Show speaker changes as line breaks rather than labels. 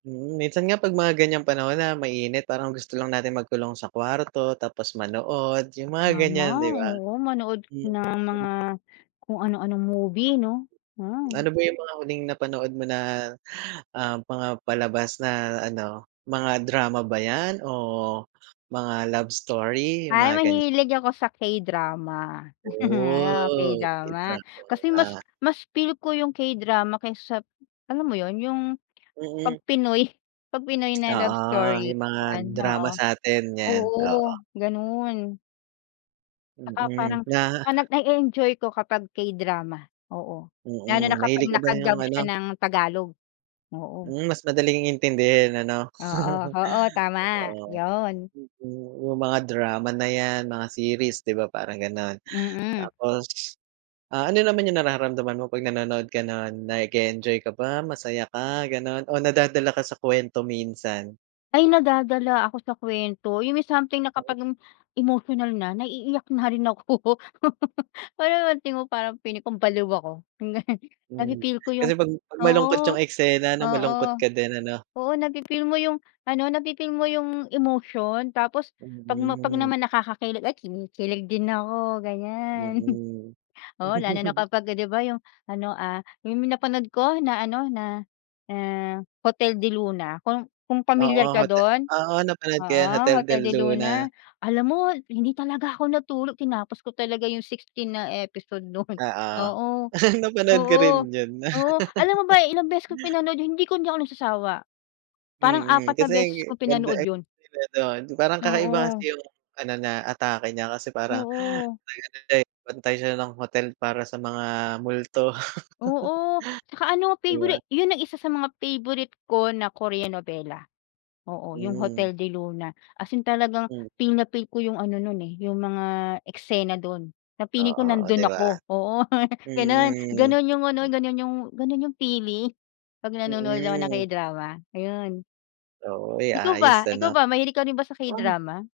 Mm, minsan nga 'pag mga ganyang panahon na mainit parang gusto lang natin magkulong sa kwarto, tapos manood yung mga
Tama,
ganyan, di ba?
oo manood
Hmm,
na ng
hmm.
mga kung ano-anong movie 'no. Mm.
Ano ba yung mga huling napanood mo na, ah, mga palabas na ano, mga drama ba yan o mga love story? Yung
Ay
mga ganyan.
mahilig ako sa K-Drama. Oo,
Oh.
K-Drama, kasi mas
[unintelligible]
mas feel ko yung K-Drama kaysa sa alam mo yun, yung 'pag
Mm.
Pinoy pag Pinoy na love
Oo,
story.
yung mga
Yan
drama
oo.
sa'tin yan, oo.
Oo ganun. Tsaka
Mm,
parang
na.
tsaka na-e-enjoy ko kapag K-Drama. Oo, lalo na
Mm,
kapag
mahilig ka ba yung
naka-dub siya
ano?
ng Tagalog, oo.
Hmm, mas madaling intindihin ano?
Oo oo tama,
Totoo,
yon.
mhm. Yung mga drama na yan, mga series 'di ba, parang ganon,
Mm.
tapos, ah, ano naman yung nararamdaman mo 'pag nanonood ka nun, nag-e-enjoy ka ba, masaya ka, ganon o nadadala ka sa kwento minsan?
Ay nadadala ako sa kwento yung may something na kapag im emotional na, naiiyak na rin ako. Parang alam mo parang feeling ko baliw ako. Yung ganun.
Hmm,
Na-fi-feel ko yung
kasi pag pag malungkot
oo
yung eksena ano,
oo
malungkot ka din ano?
oo na-fi-feel mo yung ano, na-fif eel mo yung emotion tapos 'pag ma 'pag
Mm.
naman nakakakilig, ay kinikilig din ako ganyan.
Mm.
Oo lalo na kapagka, 'di ba yung ano, ah, yung napanood ko na ano, na ah Hotel del Luna kung kung
Oo
pamilyar ka
hote
dun,
oo napanood ko
oo,
yan Hotel de
Hotel del
Luna.
Luna, alam mo hindi talaga ako natulog tinapos ko talaga yung 16 na episode non,
Oo.
oo.
napanood ko
Oo,
rin yun.
oo, alam mo ba ilang beses ko pinanood yun hindi ko hindi ako nagsasawa. Parang
Mm,
apat 4 na
kasi g
beses kong
ganda
pinanood yun.
eksena dun. Yung parang kakaiba kasi
Oo.
yung ano niya, atake niya kasi parang
Oo.
nag-ano din, bantay siya ng hotel para sa mga multo.
Oo tsaka ano
'Di ba?
peyborit yun ang isa sa mga peyborit ko na Koreanovela. Oo yung
Hmm.
Hotel del Luna as in talagang
Mm.
feel na feel ko yung ano nun eh, yung mga eksena dun na feeling ko
Oo, o
nandun
'di ba?
ako. Oo. Ganun
Mm.
ganun yung ano ganun yung ganun yung feeling 'pag nanonood ako ng
Mm.
K-Drama ayun.
Oo. Uy
Ikaw ba
ayos
ikaw
ano.
ba mahilig ka rin ba sa
Oh.
K-Drama?